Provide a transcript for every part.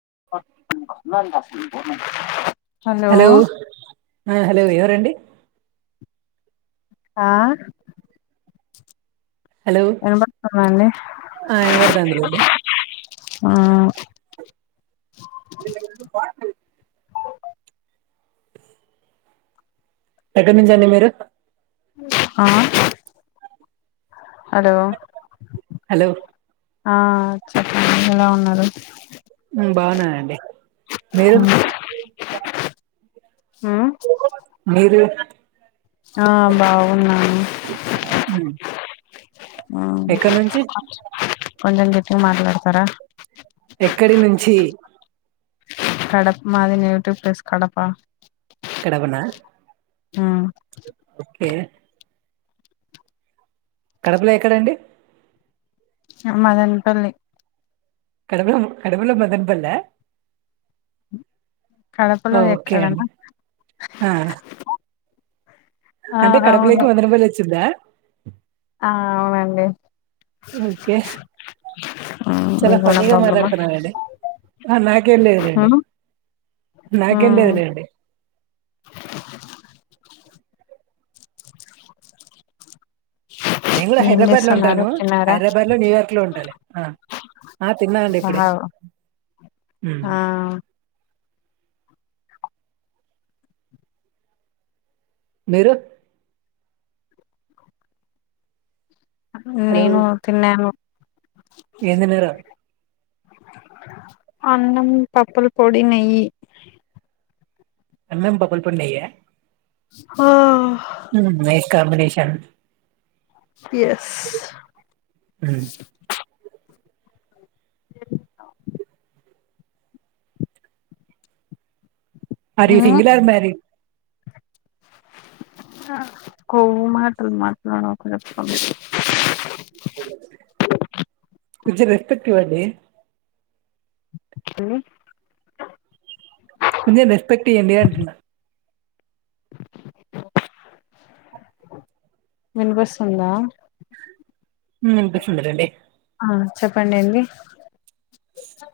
[unintelligible] Hello! ఆ hello, ఎవరండీ? ఆ హలో ఏనబడుతుందండి? ఆ వినపడుతుందిలేండి మ్మ్? ఎక్కడ నుంచి అండి మీరు? ఆ హలో! హలో ఆ, చక్కగానే ఉన్నారు. ఉమ్, బాగున్నానండి. మీరు? ఉమ్ మీరు, ఆ, బాగున్నాను. ఉమ్, అమ్ ఎక్కడి నుంచి కొంచెం గట్టిగా మాట్లాడతారా? ఎక్కడి నుంచి? కడప మాది. Native place Kadapa. కడప నా? ఆ ఓకే. కడపలో ఎక్కడండి? మదనపల్లి. కడపలో కడపలో మదన్ పల్లి ఆ కడపలో ఎక్కడనా ఆ ఆ అంటే అవును కడపలోకి వంద రూపాయలు వచ్చిందా ఆ అవునండి ఓకే ఉమ్ చాల మీకున్న ఫనిగా ప్రాబ్లమా మాట్లాడుతున్నారు అండి అ నాక ఏంది ఉమ్ ఉమ్ లేదు లేండి నేను కూడా ఏం హైదరాబాద్ లో చేస్తున్నారు ఉంటాను తిన్నారా హైదరాబాద్ లో న్యూయార్క్ లో ఉంటాను అ ఉమ్. ఆ మీరు హలో నేను తిన్నాను ఏం తిన్నారు అన్నం పప్పులు పొడి నెయ్యి అన్నం పప్పుల పొడి నెయ్యి ఆ nice combination yes um. [unintelligible] Are you um single or marriage కొవ్వు మాటలు మాట్లాడకు కొంచెం రెస్పెక్ట్ ఇవ్వండి ఏమి కొంచెం రెస్పెక్ట్ ఇయ్యడి అంటున్నా వినిపిస్తుందా ఉ వినిపిస్తుంది లేండి ఆ చెప్పండి ఏంది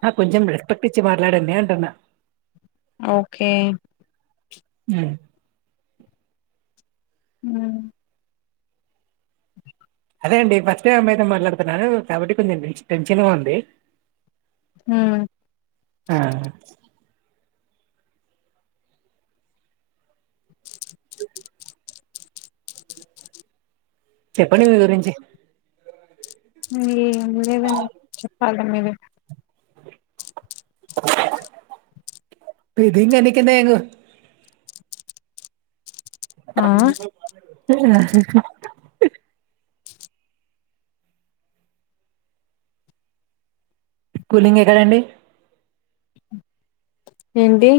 ఆ కొంచెం స్పెక్ట్ ఇచ్చి మాట్లాడండి అంటున్న ఓకే ఉ హ అదే అండి ఫస్ట్ టైమ్ అమ్మాయితో మాట్లాడుతున్నాను కాబట్టి కొంచం టెన్షన్గా ఉంది ఆ చెప్పండి మీ గురించి ఏ లేదు అండి చెప్పాలి [unintelligible] ఇదింగ ఇక నేను ఆ [unintelligible] కులింగ్ ఎక్కడ అండి ఏంటి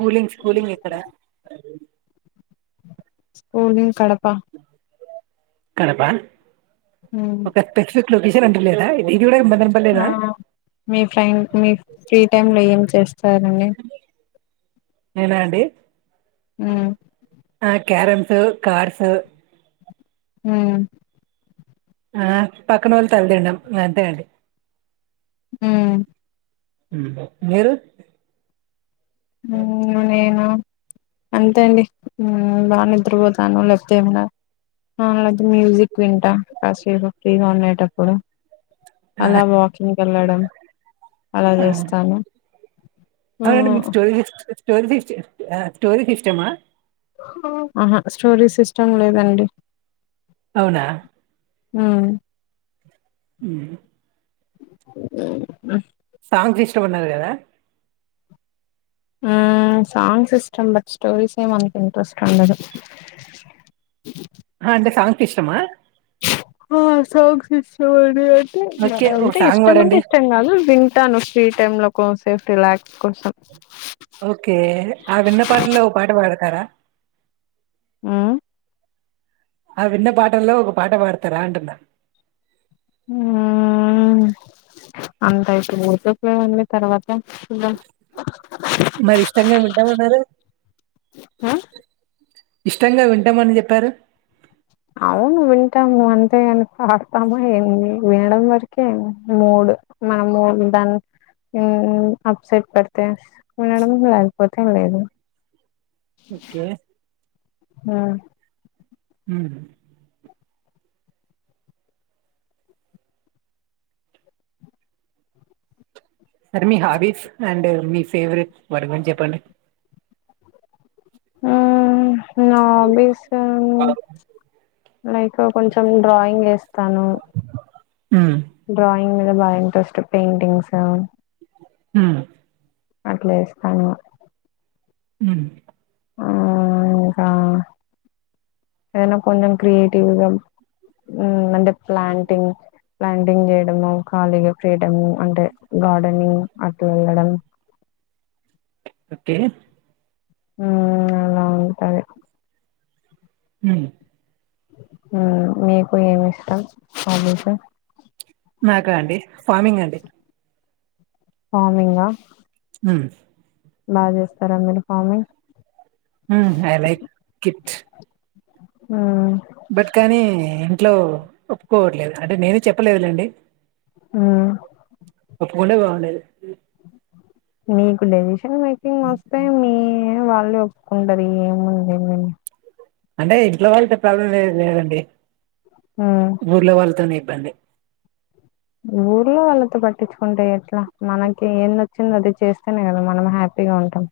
కూలింగ్స్ కూలింగ్ ఎక్కడ స్కూలీంగ్ కడప కడప ఒక పెక్షుట్లు విష అంటలేదా ఇది కూడా హ మదనపల్లేనా మీ ఫ్రెండ్ మీ ఫ్రీ టైమ్ లో ఏం స్తారు అండి నేనా అండి ఉ ఆ క్యరమ్స్, కార్డ్స్ ఉ ఆ పక్కనోళ్లు తల తిన్నడం అంతే అండి ఉ మీరు హు నేను అంతే అండి ఉ బాగా నిద్రపోతాను లేకపోతే ఏమైనా ఉ లేపోతే మ్యూజిక్ వింటా కాసేపు ఫ్రీగా ఉండేటప్పుడు ఆ అలా వాకింగ్ వెళ్ళడం అలా ఆ చేస్తాను ఉ స్టోరీస్ స్టోరీస్ ఇష్టమా ఆహా స్టోరీస్ ఇష్టం లేదండి అవునా అ ఉహు సాంగ్స్ ఇష్టం అన్నారు కదా ఆ సాంగ్స్ ఇష్టం బట్ స్టోరీసే మనకి ఇంట్రెస్ట్ ఉండదు హ అంటే సాంగ్స్ ఇష్టమా ఆ సాంగ్స్ ఇష్టం అని అ ఓకే ఒక అంటే సాంగ్ ఇష్టం అంటే పాడండి ఇష్టం కాదు వింటాను ఫ్రీ టైమ్ లో కోసేపు రిలా ఓకే ఆ విన్న పాటల్లో ఒక పాట పాడతారా ఆ ఆ విన్న పాటల్లో ఒక పాట పాడతారా అంటున్నా ఊ అంతయితే ఊత్తపులే తర్వాత చూద్దాం మరి ఇష్టంగా వింటామన్నారు ఆ ఇష్టంగా వింటామని చెప్పారు అవును వింటాము అంతేగాని పాడతామా ఏంది వినడం వరకే మూడు మనము దాని అప్సెట్ పడితే వినడం లేకపోతే లేదు ఓకే హా ఉ సరే మీ హాబీస్ అండ్ మీ ఫేవరెట్ వాటి గురించి చెప్పండి ఆ నా హాబీస్ లైక్ కొంచెం డ్రాయింగ్ వేస్ తను మ్మ్ డ్రా ఇంగ్ మీద బా ఇంట్రెస్ట్ పెయింటింగ్స్ ఉ అట్లేస్తాను ఉ ఆ ఇంకా ఏదైనా కొంచెం క్రియేటివ్గా ఉ అంటే ప్లాంటింగ్ ప్లాంటింగ్ చేయడము ఖాళీగా ఫ్రీ టైమ్ అంటే గార్డెనింగ్ అట్లా వెళ్ళడం ఓకే ఉ అలా ఉంటది ఉ ఉ మీకు ఏమి ఇష్టం హాబీస్ నాకా అండి ఫార్మింగ్ అండి ఫార్మింగ అ బా చేస్తారా మీరు ఫార్మింగ్ ఉ ఐ లైక్ ఇట్ ఆ బట్ కానీ ఇంట్లో ఒప్పుకోవట్లేదు అంటే నేనే చెప్పలేదులేండి ఉ కుండే బాగుండేది మీకు లేస్ మేకింగ్ వస్తే మీ వాళ్ళే ఒప్పుకుంటారు ఏముంది అంటే ఇంట్లో వాళ్ళతో ప్రాబ్లం లేదు లేదండి ఉమ్ ఊర్లో వాళ్ళతోనే అదే ఊర్లో వాళ్ళతో పట్టించుకుంటే ఎట్లా మనకి ఏందొచ్చిందో అది చేస్తేనే కదా మనం హ్యాపీగా ఉంటాం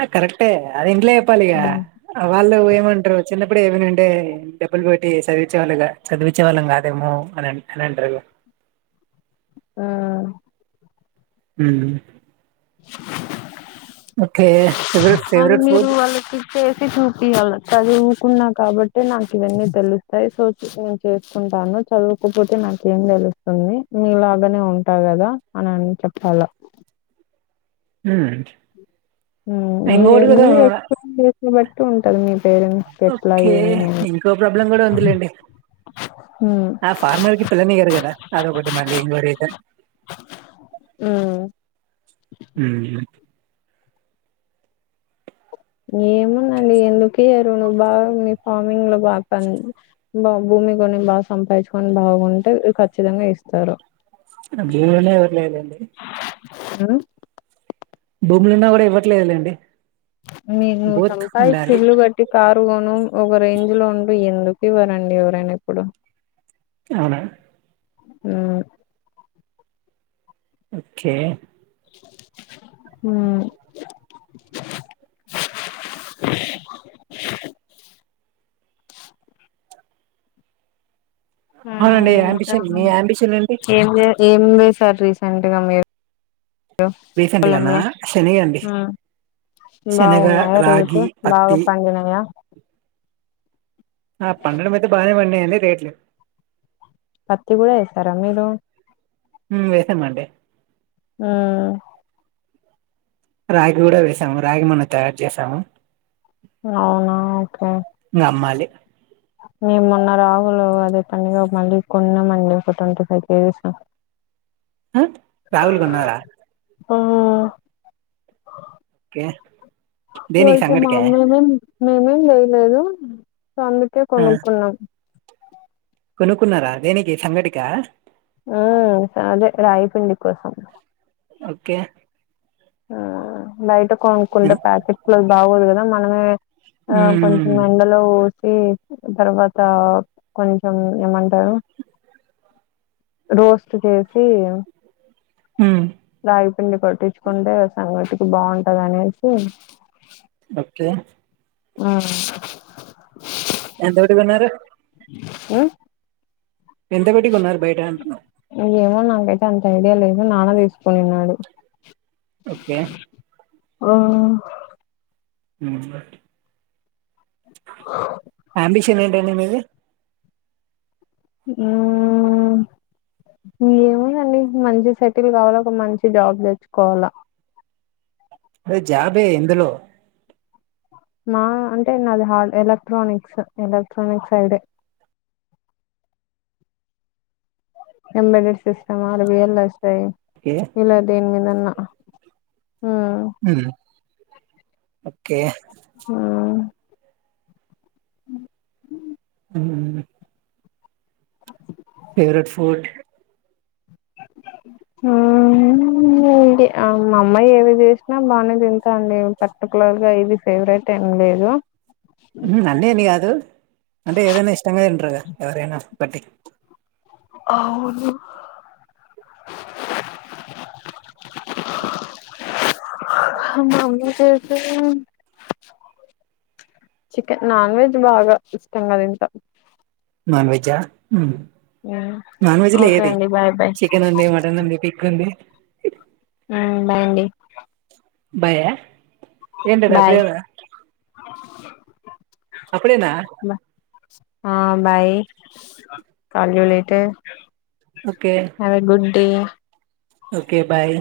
ఆ కరెక్టే అది ఇంట్లో చెప్పాలిగా ఉమ్ వాళ్ళు ఏమంటారు ఇప్పుడు ఏమైనంటే డబ్బులు పెట్టి చదివించే వాళ్ళు చదివించే వాళ్ళం కాదేమో అని అని అంటారు ఆ ఉ ఫేవరెట్ అది ఫేవరెట్ మీరు ఫుడ్ వాళ్ళకి ఇచ్చేసి చపియ్యల్లా చదువుకున్నా కాబట్టి నాక్ ఇవన్నీ తెలుస్తాయి సో నేను చేసుకుంటాను చదువుకపోతే నాకేం దెలుస్తుంది మీలాగనే ఉంటా కదా అనిని చెప్పాలా హ్మ్ ఇంగోటి గుద ఉంటాడు ఓకే ఇంకో ప్రాబ్లం గూడా ఉందిలేండి హ్మ్. ఆ ఫార్మర్ క పిల్లని గారు కదా అదొకటి మళ్ళీ ఇంవర అయితే హ్మ్. ఏముందండి ఎందుకియ్యరు నువ్ బాగ మీ ఫార్మింగ్ లో బాగా బా భూమి గొని బాగా సంపాదించుకొని బాగుంటే ఖచ్చితంగా ఇస్తారు భూవనేేఊర్లే ఇద అండి ఉ భూములున్నా గూడా ఇవ్వట్లేదులేండి మీరు నువ్వు బోత్ సంపాయిచ్చి ఉండాలి ఇల్లు కట్టి కారు కొన ఒక రేంజ్ లో ఉండు ఎందుకు ఇవరండి ఎవరైనా ఇప్పుడు అవునా ఉ ఓకే ఉ ఉ అవునండి ఇంకా అంబిషన్ మీ అంబిషన్ ఏంటి ఏం జె ఏం రీసెంట్గా మీరు రీసెంట్ గానా పొలంలో శనగ అండి ఉ శనగ బాగున్నాయా రేటు రాగి బాగా పత్తి పండినాయా ఆ పండడమయితే బానే పం రేట్ల పత్తి గూడా యేస్తారా మీరు ఉ వేసామంది ఆ రాగి గూడా వేసాము రాగి మనం తయారు చేసాము అవునా ఓకే ఇంకా అమ్మాలి మేము మొన్న రాగులు అదే పండుగ మళ్ళీ కొన్నామండి ఒక ట్వంటీ ఫైవ్ కేజీస్ ఆ రాగుల్ గొన్నారా ఉ ఏ ఓయితే మాములుమే మేమేం లేయలేదు అందుకే ఆ కొనుకున్నాం కొనుక్కున్నారా దేనికి సంగటికా ఉ అదే రాయిపిండి కోసం ఓకే బయిట కొనుకుంటే ఎన్ ప్యాకెట్ లో అది బాగోదు కదా మనమే ఆ కొంచెం హ్మ్. అందులో ఉమ్ తర్వాత కొంచెం ఏమంటారు రోస్ట్ చేసి హ్మ్మ్ రాగి పిండి కొట్టించుకుంటే సంగటికీ బాగుంటది అనేసి ఓకే ఆ ఎంత పెట్టి కొన్నారు ఉ ఎంత పెట్టుకొన్నారు బయట అంటున్న ఏమో నాకైతే అంత ఐడియా లేదు నాన్న తీసుకున్నాడు ఓకే ఆ ఉమ్మ్ అమ్బిషన్ ఏంటండి మీది ఏముందండి మంచి సెటిల్ కావాలా ఒక మంచి జాబ్ తెచ్చుకోవాలా అ జాబే ఎందులో నా అంటే నాది hard electronics electronics side embedded system ఆర్ వి ల్ స్ యి ఓకే ఎలా దేనిమీదా అ హ్మ్మ్ ఓకే ఆ ఉ ఉ ఫేవరెట్ ఫూడ్ ఇది మా అమ్మాయి ఏవి చేసినా బాగానే తింటాన్ డ పర్టికులర్ గా ఇది ఫేవరెట్ ఏం లేదు నన్నేని కాదు అంటే ఏదైనా ఇష్టంగా తింటారుగా ఎవరైనా ఒకటి అవును మమ్మీ చేసి చికెన్ నాన్ వెజ్ బాగా ఇష్టం కద తింటా నోన్ వెజ్జా నాన్ వెజ్లో ఓకే ఏది అండి బాయ్ బాయ్ చికెన్ ఉంది మటన్ ఉంది పిగ్ ఉంది ఆ బాయ్ అండి భయా ఏంటడా ప్రియద చె ఆ బాయ్ కాలేజీలో ఐతే ఓకే అదే గుడ్డి ఓకే బాయ్!